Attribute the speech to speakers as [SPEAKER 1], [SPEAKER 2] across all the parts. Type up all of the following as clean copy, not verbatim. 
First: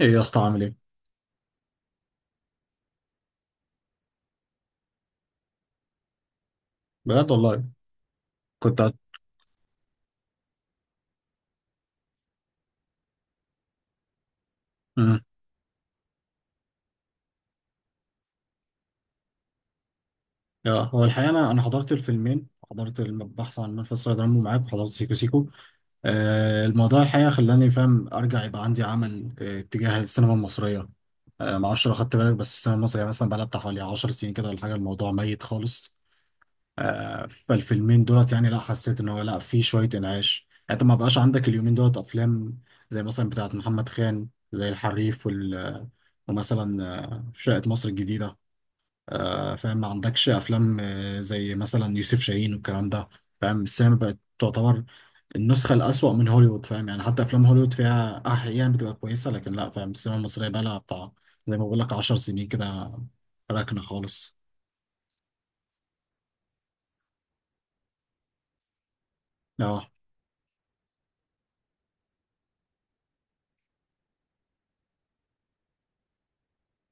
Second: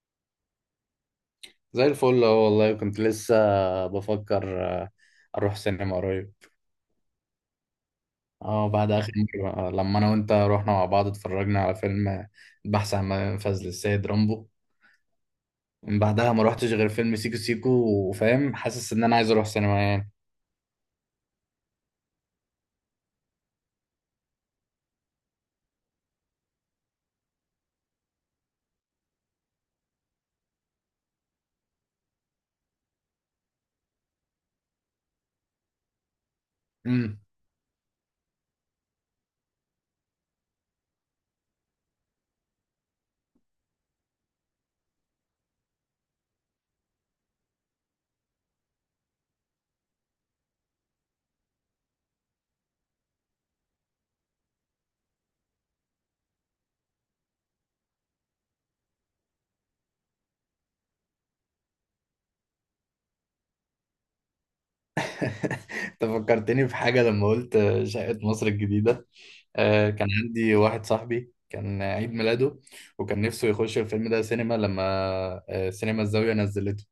[SPEAKER 1] ايه يا اسطى عامل ايه؟
[SPEAKER 2] زي الفل اهو والله، كنت لسه بفكر اروح سينما قريب.
[SPEAKER 1] بجد والله
[SPEAKER 2] اه،
[SPEAKER 1] كنت
[SPEAKER 2] بعد اخر مرة، لما انا وانت رحنا مع بعض اتفرجنا على فيلم البحث عن منفذ للسيد رامبو.
[SPEAKER 1] مم.
[SPEAKER 2] من بعدها ما روحتش غير فيلم سيكو سيكو، وفاهم حاسس ان انا عايز اروح سينما يعني.
[SPEAKER 1] يا هو الحقيقه انا حضرت الفيلمين، حضرت البحث عن منفذ صيد عمرو معاك وحضرت سيكو سيكو. الموضوع الحقيقه خلاني فاهم ارجع يبقى عندي عمل تجاه السينما المصريه. ما اعرفش لو خدت بالك، بس السينما المصريه مثلا بقى لها بتاع حوالي 10 سنين كده ولا حاجه، الموضوع ميت خالص.
[SPEAKER 2] امم.
[SPEAKER 1] فالفيلمين دولت يعني، لا حسيت ان هو لا، في شويه انعاش، يعني انت ما بقاش عندك اليومين دولت افلام زي مثلا بتاعت محمد خان، زي الحريف ومثلا شقة مصر الجديدة. فاهم ما عندكش افلام زي مثلا يوسف شاهين والكلام ده. فاهم السينما بقت تعتبر النسخه الاسوأ من هوليوود، فاهم يعني حتى افلام هوليوود فيها احيانا بتبقى كويسه، لكن لا، فاهم السينما المصريه بقى لها بتاع، زي ما بقول لك 10 سنين كده، راكنه خالص.
[SPEAKER 2] انت فكرتني في حاجة لما قلت شقة مصر الجديدة.
[SPEAKER 1] اه.
[SPEAKER 2] كان عندي واحد صاحبي كان عيد ميلاده، وكان نفسه يخش الفيلم ده سينما، لما سينما الزاوية نزلته.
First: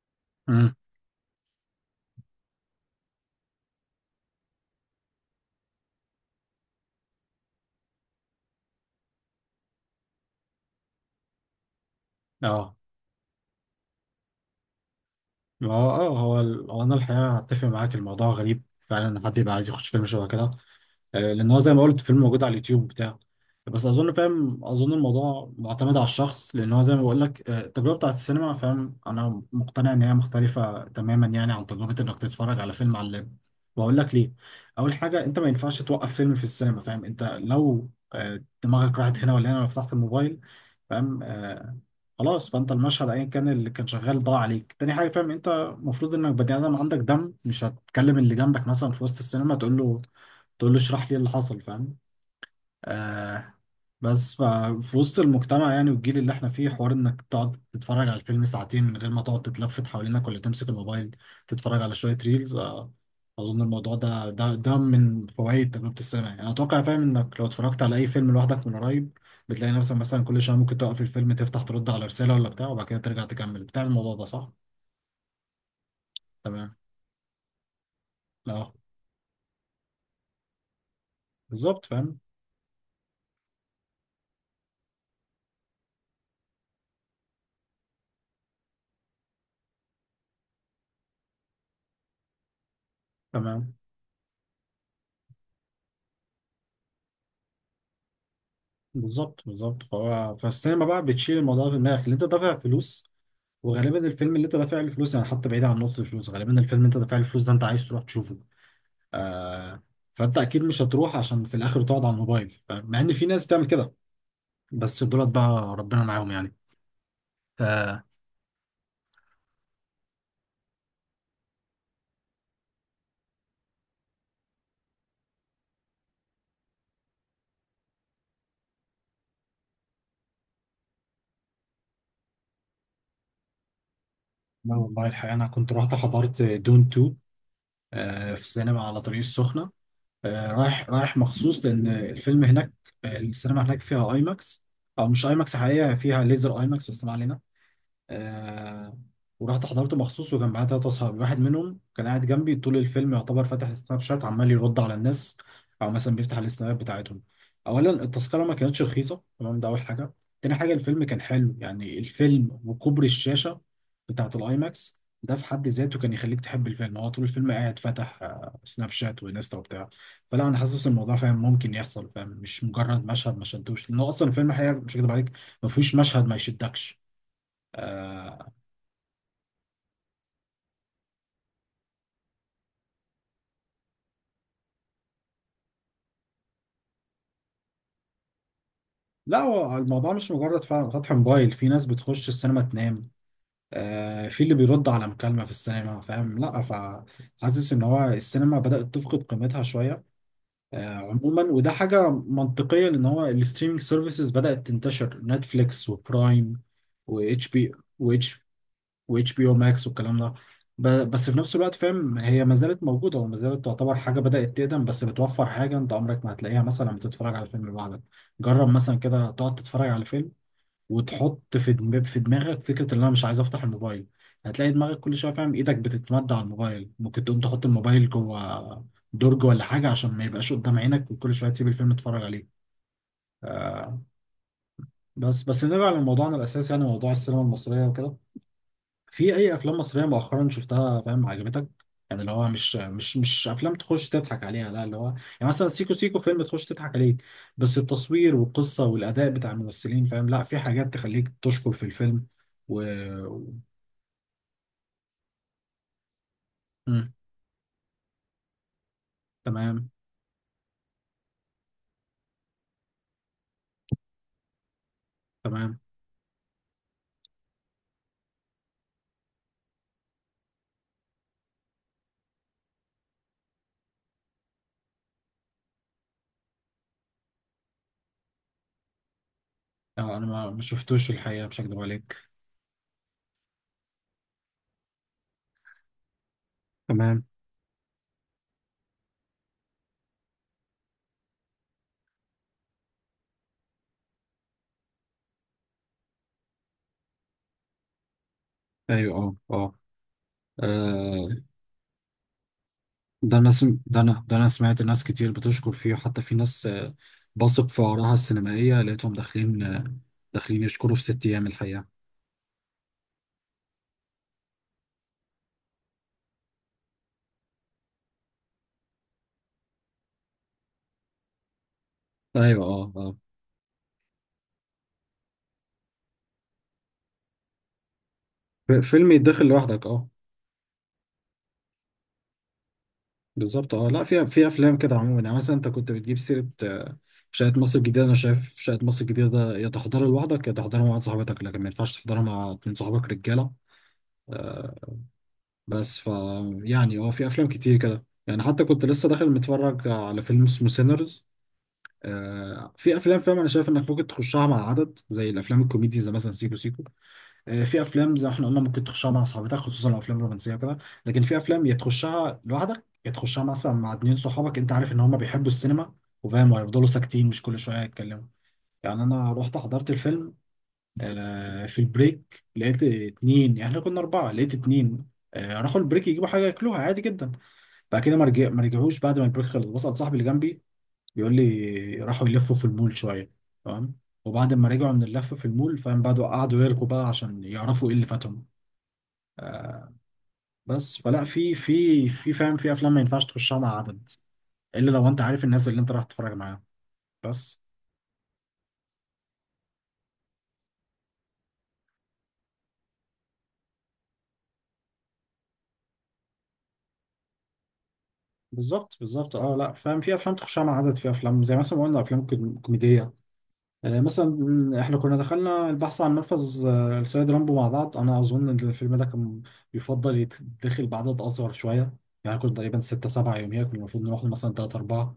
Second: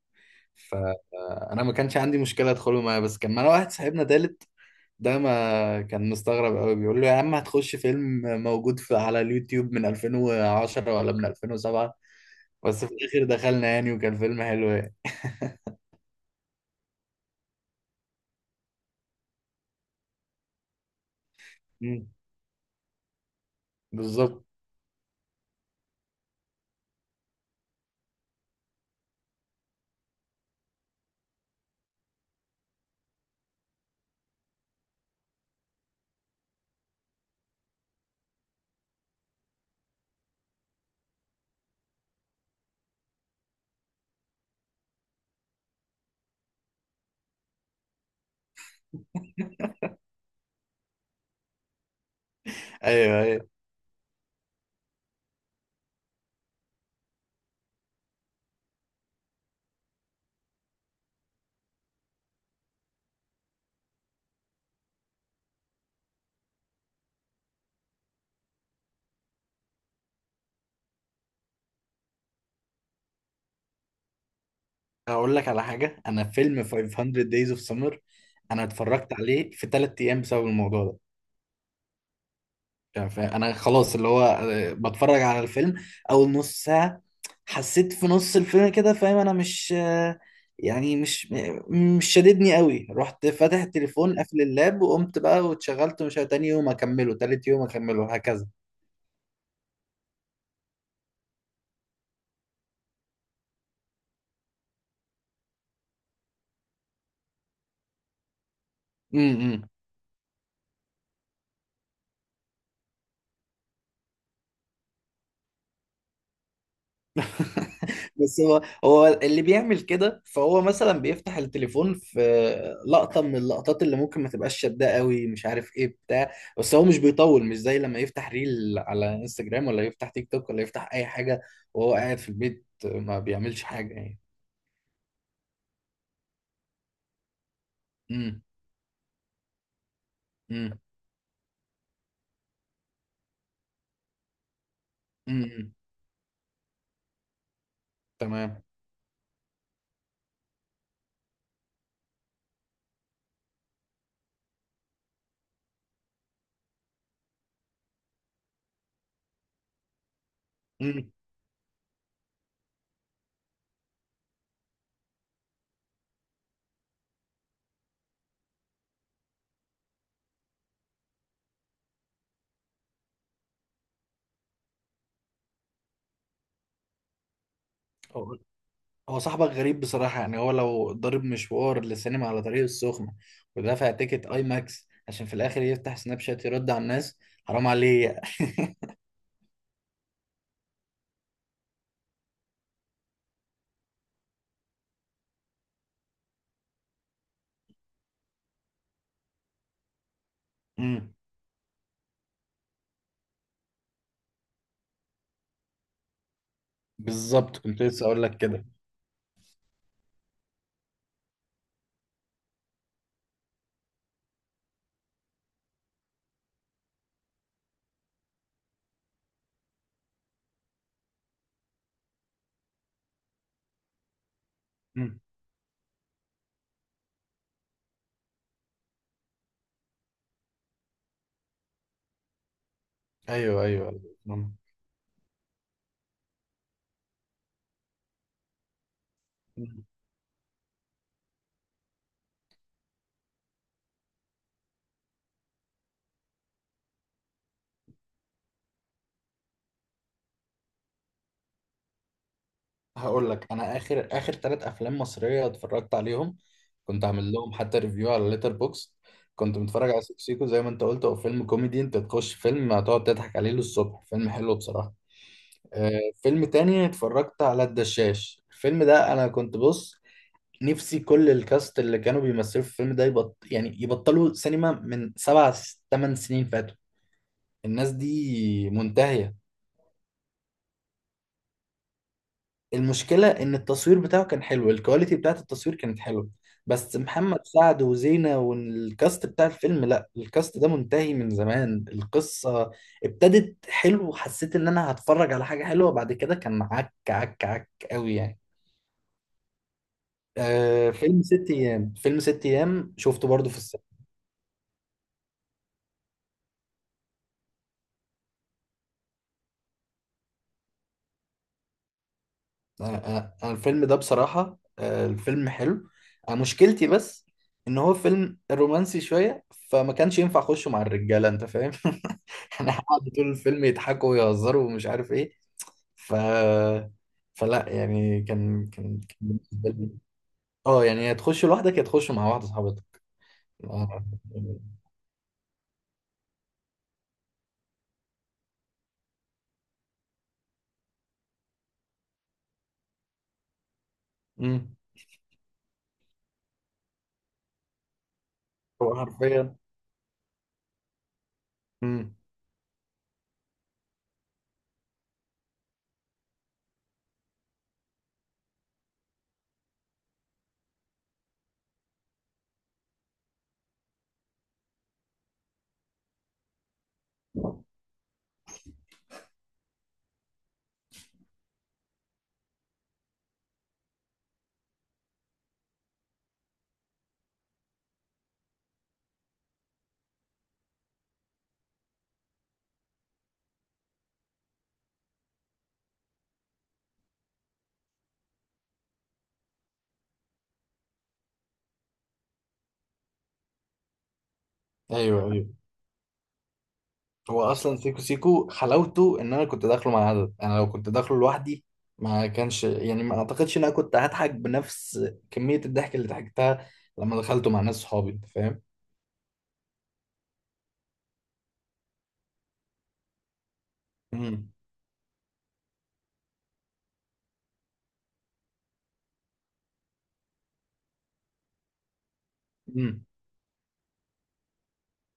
[SPEAKER 1] امم.
[SPEAKER 2] فانا ما كانش عندي مشكله ادخله معايا، بس كان معانا واحد صاحبنا تالت، ده ما كان مستغرب قوي بيقول له يا عم هتخش فيلم موجود في على اليوتيوب من 2010 ولا من 2007.
[SPEAKER 1] اه
[SPEAKER 2] بس في الاخر دخلنا يعني، وكان فيلم حلو يعني.
[SPEAKER 1] ما هو هو انا الحقيقه هتفق معاك، الموضوع غريب فعلا ان حد يبقى عايز يخش فيلم شبه كده لان هو زي ما قلت
[SPEAKER 2] مم.
[SPEAKER 1] فيلم موجود على اليوتيوب بتاع. بس اظن،
[SPEAKER 2] بالظبط.
[SPEAKER 1] فاهم، اظن الموضوع معتمد على الشخص، لان هو زي ما بقول لك التجربه بتاعت السينما، فاهم انا مقتنع ان هي مختلفه تماما يعني عن تجربه انك تتفرج على فيلم على اللاب. واقول لك ليه. اول حاجه، انت ما ينفعش توقف فيلم في السينما، فاهم انت لو دماغك راحت هنا ولا هنا، لو فتحت الموبايل، فاهم خلاص، فانت المشهد ايا كان اللي كان شغال ضاع عليك. تاني حاجه، فاهم انت المفروض انك بني ادم عندك دم، مش هتكلم اللي جنبك مثلا في وسط السينما، تقول له تقول له اشرح لي إيه اللي حصل، فاهم
[SPEAKER 2] ايوه، ايوه.
[SPEAKER 1] آه، بس ففي وسط المجتمع يعني، والجيل اللي احنا فيه، حوار انك تقعد تتفرج على الفيلم ساعتين من غير ما تقعد تتلفت حوالينك، ولا تمسك الموبايل تتفرج على شوية ريلز اظن الموضوع ده من فوائد تجربة السينما، يعني انا اتوقع، فاهم، انك لو اتفرجت على اي فيلم لوحدك من قريب بتلاقي نفسك مثلا كل شوية ممكن تقف الفيلم، تفتح ترد على رسالة ولا بتاع، وبعد كده ترجع تكمل. بتعمل الموضوع ده صح؟
[SPEAKER 2] هقول لك على حاجه، انا فيلم
[SPEAKER 1] تمام.
[SPEAKER 2] 500 Days of Summer انا
[SPEAKER 1] اه.
[SPEAKER 2] اتفرجت عليه في ثلاث ايام بسبب الموضوع ده.
[SPEAKER 1] بالظبط، فاهم.
[SPEAKER 2] يعني انا خلاص، اللي هو بتفرج على الفيلم اول نص ساعة، حسيت في نص الفيلم كده فاهم انا مش، يعني مش مش شاددني قوي، رحت فاتح
[SPEAKER 1] تمام.
[SPEAKER 2] التليفون قافل اللاب وقمت بقى واتشغلت مش عارف. تاني يوم اكمله، تالت يوم اكمله، هكذا.
[SPEAKER 1] بالظبط، بالظبط. فهو فالسينما بقى بتشيل الموضوع في دماغك اللي انت دافع فلوس، وغالبا الفيلم اللي انت دافع له فلوس، يعني حتى بعيد عن نقطة الفلوس، غالبا الفيلم اللي انت دافع له فلوس ده انت عايز تروح تشوفه.
[SPEAKER 2] امم.
[SPEAKER 1] آه فانت اكيد مش هتروح عشان في الاخر تقعد على الموبايل، فاهم؟ مع ان في ناس بتعمل كده، بس دولت بقى ربنا معاهم يعني. آه
[SPEAKER 2] بس هو هو اللي بيعمل كده، فهو مثلا بيفتح التليفون في لقطة من اللقطات اللي ممكن ما تبقاش شداه قوي، مش عارف ايه بتاع. بس هو مش بيطول، مش زي لما يفتح ريل على انستجرام، ولا يفتح تيك توك، ولا يفتح اي حاجة، وهو قاعد في البيت ما بيعملش حاجة يعني.
[SPEAKER 1] لا والله، الحقيقة انا كنت رحت حضرت دون 2 في
[SPEAKER 2] امم،
[SPEAKER 1] السينما على طريق السخنة،
[SPEAKER 2] امم،
[SPEAKER 1] رايح رايح مخصوص لان الفيلم هناك. السينما هناك فيها اي ماكس، او مش اي ماكس
[SPEAKER 2] امم.
[SPEAKER 1] حقيقة، فيها ليزر اي ماكس، بس ما علينا.
[SPEAKER 2] تمام.
[SPEAKER 1] آه ورحت حضرته مخصوص، وكان معايا ثلاثة أصحابي، واحد منهم كان قاعد جنبي طول الفيلم يعتبر فاتح السناب شات، عمال يرد على الناس، أو مثلا بيفتح السنابات بتاعتهم. أولا، التذكرة ما كانتش رخيصة، تمام، ده أول حاجة. تاني حاجة، الفيلم
[SPEAKER 2] امم.
[SPEAKER 1] كان حلو يعني، الفيلم وكبر الشاشة بتاعة الآي ماكس ده في حد ذاته كان يخليك تحب الفيلم. هو طول الفيلم قاعد فاتح سناب شات وانستا وبتاع. فلا، انا حاسس إن الموضوع، فاهم، ممكن يحصل، فاهم مش مجرد مشهد ما شدوش، لانه اصلا الفيلم حقيقة، مش هكدب عليك، ما فيهوش مشهد ما يشدكش.
[SPEAKER 2] هو
[SPEAKER 1] آه،
[SPEAKER 2] هو صاحبك غريب بصراحة، يعني هو لو ضرب مشوار للسينما على طريق السخنة، ودفع تيكت اي ماكس عشان في الاخر يفتح سناب شات يرد على الناس، حرام عليه.
[SPEAKER 1] لا، هو الموضوع مش مجرد فعلا فتح موبايل، في ناس بتخش السينما تنام، في اللي بيرد على مكالمة في السينما، فاهم. لا، فحاسس ان هو السينما بدأت تفقد قيمتها شوية
[SPEAKER 2] امم،
[SPEAKER 1] عموما، وده حاجة منطقية لان هو الستريمينج سيرفيسز بدأت تنتشر، نتفليكس وبرايم، واتش
[SPEAKER 2] بالظبط،
[SPEAKER 1] بي
[SPEAKER 2] كنت لسه اقول لك
[SPEAKER 1] واتش
[SPEAKER 2] كده.
[SPEAKER 1] واتش بي او ماكس والكلام ده. بس في نفس الوقت، فاهم، هي ما زالت موجودة وما زالت تعتبر حاجة بدأت تقدم، بس بتوفر حاجة انت عمرك ما هتلاقيها مثلا بتتفرج على فيلم لوحدك. جرب مثلا كده تقعد تتفرج على فيلم وتحط في دماغك فكره ان انا مش عايز افتح الموبايل. هتلاقي دماغك كل
[SPEAKER 2] مم.
[SPEAKER 1] شويه، فاهم، ايدك بتتمد على الموبايل، ممكن تقوم تحط الموبايل جوه درج ولا حاجه عشان ما يبقاش قدام عينك، وكل شويه تسيب الفيلم تتفرج عليه.
[SPEAKER 2] ايوه، ايوه، أيوة.
[SPEAKER 1] آه
[SPEAKER 2] مم.
[SPEAKER 1] بس بس نرجع لموضوعنا الاساسي يعني، موضوع السينما المصريه وكده. في اي افلام
[SPEAKER 2] مم.
[SPEAKER 1] مصريه مؤخرا شفتها، فاهم، عجبتك؟ يعني اللي هو مش افلام تخش تضحك عليها، لا اللي هو يعني مثلا سيكو سيكو فيلم تخش تضحك عليه، بس التصوير والقصه والاداء بتاع الممثلين، فاهم، لا في حاجات تخليك تشكر في الفيلم و...
[SPEAKER 2] هقول لك، انا اخر اخر ثلاث افلام مصريه اتفرجت عليهم، كنت
[SPEAKER 1] مم.
[SPEAKER 2] عامل لهم حتى ريفيو على ليتر بوكس. كنت
[SPEAKER 1] تمام.
[SPEAKER 2] متفرج على سيكو سيكو، زي ما انت قلت هو فيلم كوميدي، انت تخش فيلم هتقعد تضحك عليه للصبح، فيلم حلو بصراحه.
[SPEAKER 1] تمام.
[SPEAKER 2] آه، فيلم تاني اتفرجت على الدشاش. الفيلم ده انا كنت بص نفسي كل الكاست اللي كانوا بيمثلوا في الفيلم ده يعني يبطلوا سينما من سبع ثمان سنين فاتوا، الناس دي منتهيه.
[SPEAKER 1] انا ما شفتوش، الحقيقه مش هكدب عليك.
[SPEAKER 2] المشكلة إن التصوير بتاعه كان حلو، الكواليتي بتاعت التصوير كانت حلوة، بس
[SPEAKER 1] تمام.
[SPEAKER 2] محمد سعد وزينة والكاست بتاع الفيلم لا، الكاست ده منتهي من زمان. القصة ابتدت حلو وحسيت إن أنا هتفرج على حاجة حلوة، بعد كده كان عك عك عك قوي يعني.
[SPEAKER 1] ايوه، اه، اه.
[SPEAKER 2] آه، فيلم
[SPEAKER 1] آه،
[SPEAKER 2] ست أيام، فيلم ست أيام شفته
[SPEAKER 1] ده انا
[SPEAKER 2] برضو في
[SPEAKER 1] سم...
[SPEAKER 2] السينما.
[SPEAKER 1] ده انا ده انا سمعت ناس كتير بتشكر فيه، حتى في ناس بثق في آرائها السينمائيه، لقيتهم داخلين داخلين يشكروا في ست ايام الحقيقه.
[SPEAKER 2] أنا الفيلم ده بصراحة، الفيلم حلو. أنا مشكلتي بس ان هو فيلم رومانسي شوية، فما كانش ينفع اخشه مع الرجالة، انت فاهم؟
[SPEAKER 1] ايوه،
[SPEAKER 2] احنا
[SPEAKER 1] اه،
[SPEAKER 2] قعدوا
[SPEAKER 1] اه.
[SPEAKER 2] طول الفيلم يضحكوا ويهزروا ومش عارف ايه. ف فلا يعني، كان
[SPEAKER 1] فيلم يتدخل
[SPEAKER 2] بالنسبة
[SPEAKER 1] لوحدك،
[SPEAKER 2] لي،
[SPEAKER 1] اه.
[SPEAKER 2] اه يعني، يا تخش لوحدك، يا تخش مع واحدة صاحبتك.
[SPEAKER 1] بالظبط، اه. لا
[SPEAKER 2] آه.
[SPEAKER 1] في في افلام كده عموما يعني، مثلا انت كنت بتجيب سيره شقه مصر الجديده. انا شايف شقه مصر الجديده ده يا تحضرها لوحدك يا تحضرها مع واحد صاحبتك، لكن ما ينفعش تحضرها مع اتنين صحابك رجاله.
[SPEAKER 2] امم.
[SPEAKER 1] بس يعني هو في افلام كتير كده يعني، حتى كنت
[SPEAKER 2] هو
[SPEAKER 1] لسه داخل
[SPEAKER 2] حرفيا.
[SPEAKER 1] متفرج على فيلم اسمه سينرز.
[SPEAKER 2] امم.
[SPEAKER 1] في افلام، فاهم، انا شايف انك ممكن تخشها مع عدد زي الافلام الكوميدي، زي مثلا سيكو سيكو. في افلام زي ما احنا قلنا ممكن تخشها مع صحابتك خصوصا الافلام الرومانسيه وكده، لكن في افلام يا تخشها لوحدك يا تخشها مثلا مع اتنين صحابك انت عارف ان هم بيحبوا السينما، وفاهم وهيفضلوا ساكتين، مش كل شويه يتكلموا. يعني انا رحت حضرت الفيلم، في البريك لقيت اتنين، يعني احنا كنا اربعه، لقيت اتنين راحوا البريك يجيبوا حاجه ياكلوها، عادي جدا. بعد كده ما رجعوش، بعد ما البريك خلص بسأل صاحبي اللي جنبي، بيقول لي راحوا يلفوا في المول شويه. تمام. وبعد ما رجعوا من اللفه في المول، فاهم، بعدوا قعدوا يرغوا بقى عشان يعرفوا ايه اللي فاتهم. بس فلا، في، فاهم، في افلام ما ينفعش تخشها مع عدد، الا لو انت
[SPEAKER 2] ايوه،
[SPEAKER 1] عارف
[SPEAKER 2] ايوه.
[SPEAKER 1] الناس اللي انت رايح تتفرج معاهم.
[SPEAKER 2] هو
[SPEAKER 1] بس.
[SPEAKER 2] اصلا سيكو سيكو حلاوته ان انا كنت داخله مع عدد، انا لو كنت داخله لوحدي ما كانش، يعني ما اعتقدش ان انا كنت هضحك بنفس كمية الضحك اللي ضحكتها لما دخلته مع ناس صحابي، انت فاهم؟
[SPEAKER 1] بالظبط، بالظبط، اه. لا، فاهم، في افلام تخشها مع عدد، في افلام زي مثلا ما قلنا افلام كوميديه، يعني
[SPEAKER 2] امم،
[SPEAKER 1] مثلا احنا كنا دخلنا البحث عن نفذ السيد رامبو مع بعض، انا اظن ان الفيلم ده كان يفضل يتدخل بعدد اصغر شويه، يعني كنا تقريبا
[SPEAKER 2] امم.
[SPEAKER 1] ستة سبعة، يوميا كنا المفروض نروح له مثلا تلاتة أربعة.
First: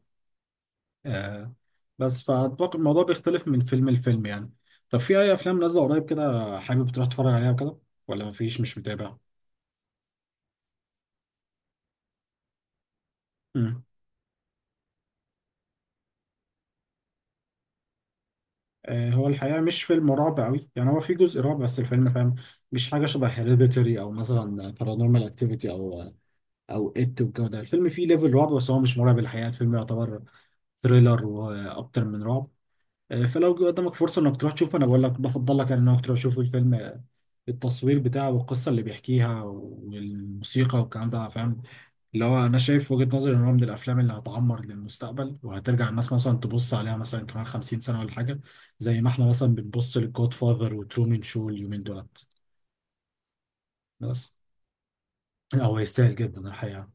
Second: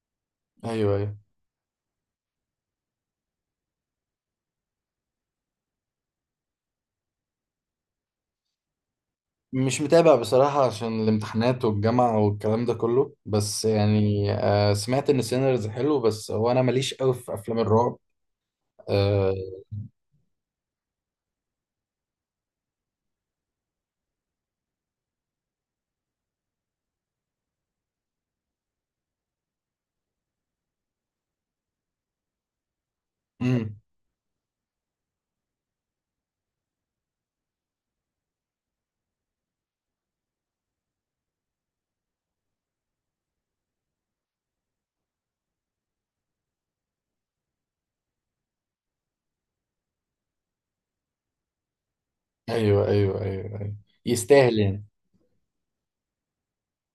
[SPEAKER 2] ايوه، ايوه.
[SPEAKER 1] آه بس فأتوقع الموضوع بيختلف من فيلم لفيلم يعني. طب في أي أفلام نازلة قريب كده حابب تروح تتفرج عليها وكده، ولا مفيش مش متابع؟
[SPEAKER 2] مش متابع بصراحة عشان الامتحانات والجامعة والكلام ده كله، بس
[SPEAKER 1] مم.
[SPEAKER 2] يعني آه، سمعت ان سينرز حلو، بس هو انا ماليش قوي في افلام الرعب.
[SPEAKER 1] هو
[SPEAKER 2] آه.
[SPEAKER 1] الحقيقة مش فيلم رعب أوي يعني، هو في جزء رعب بس الفيلم، فاهم، مش حاجة شبه هيريديتري أو مثلا بارانورمال أكتيفيتي أو او ات والجو ده. الفيلم فيه ليفل رعب، بس هو مش مرعب الحقيقه، الفيلم يعتبر ثريلر واكتر من رعب. فلو جه
[SPEAKER 2] امم.
[SPEAKER 1] قدامك فرصه انك تروح تشوفه، انا بقول لك بفضل لك يعني انك تروح تشوف الفيلم التصوير بتاعه والقصه اللي بيحكيها والموسيقى والكلام ده، فاهم، اللي هو انا شايف وجهه نظري ان هو من الافلام اللي هتعمر للمستقبل، وهترجع الناس مثلا تبص عليها مثلا كمان 50 سنه ولا حاجه، زي ما احنا مثلا بنبص للجود فاذر وترومن شو اليومين دولت.
[SPEAKER 2] ايوه، ايوه، ايوه، ايوه.
[SPEAKER 1] بس.
[SPEAKER 2] يستاهل يعني.
[SPEAKER 1] هو يستاهل جدا الحقيقه.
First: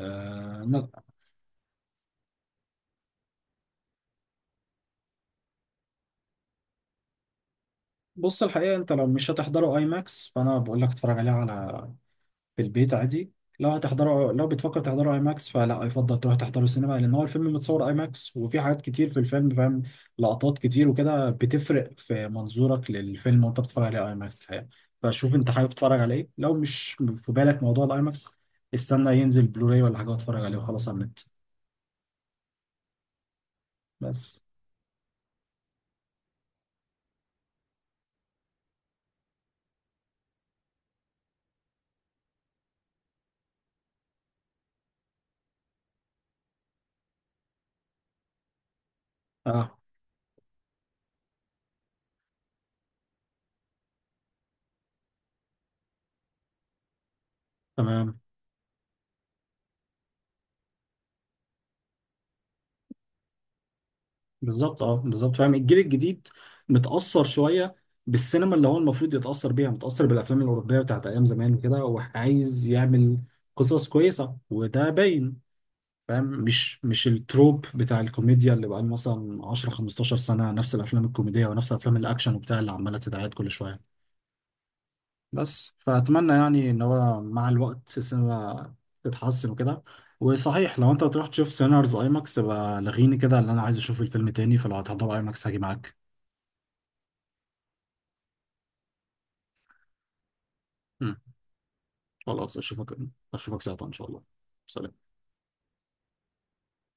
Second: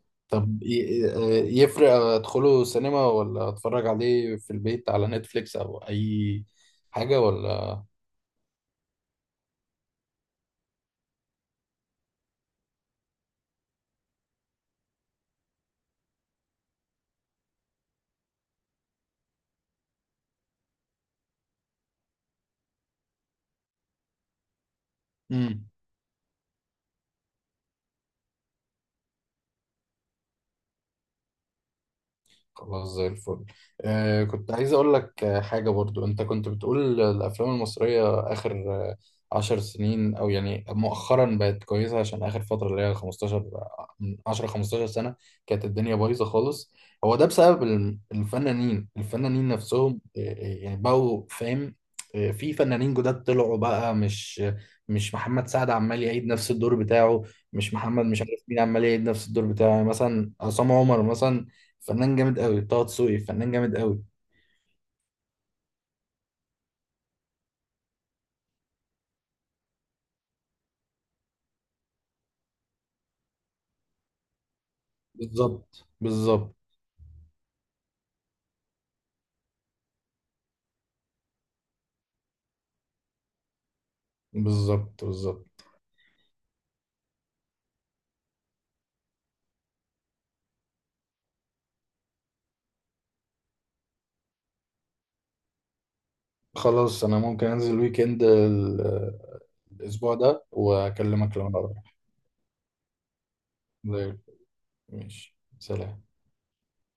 [SPEAKER 1] آه،
[SPEAKER 2] طب يفرق ادخله سينما، ولا اتفرج عليه في البيت على نتفليكس او اي حاجة، ولا؟
[SPEAKER 1] بص الحقيقة انت لو مش هتحضره اي ماكس، فانا بقول لك اتفرج عليه على، في البيت عادي. لو هتحضره، لو بتفكر تحضره اي ماكس، فلا، يفضل تروح تحضره سينما، لان هو الفيلم متصور اي ماكس، وفي حاجات كتير في الفيلم، فاهم، لقطات كتير وكده بتفرق في منظورك للفيلم وانت بتتفرج عليه اي ماكس الحقيقة. فشوف انت
[SPEAKER 2] مم.
[SPEAKER 1] حابب تتفرج على ايه، لو مش في بالك موضوع الاي ماكس استنى ينزل بلوراي ولا حاجة واتفرج عليه وخلاص على النت.
[SPEAKER 2] خلاص، زي الفل. آه،
[SPEAKER 1] بس.
[SPEAKER 2] كنت عايز اقول لك حاجة برضو، انت كنت بتقول الافلام المصرية اخر آه، عشر سنين، او يعني مؤخرا بقت كويسة، عشان اخر فترة اللي هي 15، من 10، 15 سنة كانت الدنيا بايظة خالص. هو ده بسبب الفنانين
[SPEAKER 1] اه.
[SPEAKER 2] نفسهم، يعني بقوا فاهم، في فنانين جداد طلعوا بقى، مش محمد سعد عمال يعيد نفس الدور بتاعه، مش محمد
[SPEAKER 1] تمام.
[SPEAKER 2] مش عارف مين عمال يعيد نفس الدور بتاعه، يعني مثلا عصام عمر مثلا فنان جامد قوي، طه دسوقي فنان جامد قوي.
[SPEAKER 1] بالظبط، اه. بالظبط، فاهم الجيل الجديد متأثر شوية بالسينما اللي هو المفروض يتأثر بيها، متأثر بالأفلام الأوروبية بتاعت أيام زمان وكده، هو عايز يعمل قصص كويسة وده باين.
[SPEAKER 2] بالظبط،
[SPEAKER 1] فاهم
[SPEAKER 2] بالظبط.
[SPEAKER 1] مش مش التروب بتاع الكوميديا اللي بقى مثلا 10 15 سنة نفس الأفلام الكوميدية ونفس الأفلام الأكشن وبتاع اللي عمالة تتعاد كل شوية.
[SPEAKER 2] بالظبط، بالظبط.
[SPEAKER 1] بس. فأتمنى يعني إن هو مع الوقت السينما تتحسن وكده. وصحيح، لو انت هتروح تشوف سينارز ايماكس يبقى لغيني كده، اللي انا عايز اشوف الفيلم تاني، فلو هتحضر ايماكس هاجي معاك.
[SPEAKER 2] خلاص، انا ممكن انزل ويكند الاسبوع ده
[SPEAKER 1] مم.
[SPEAKER 2] واكلمك لو انا رايح.
[SPEAKER 1] خلاص، اشوفك ساعتها ان
[SPEAKER 2] زي
[SPEAKER 1] شاء
[SPEAKER 2] الفل.
[SPEAKER 1] الله. سلام.
[SPEAKER 2] ماشي، سلام.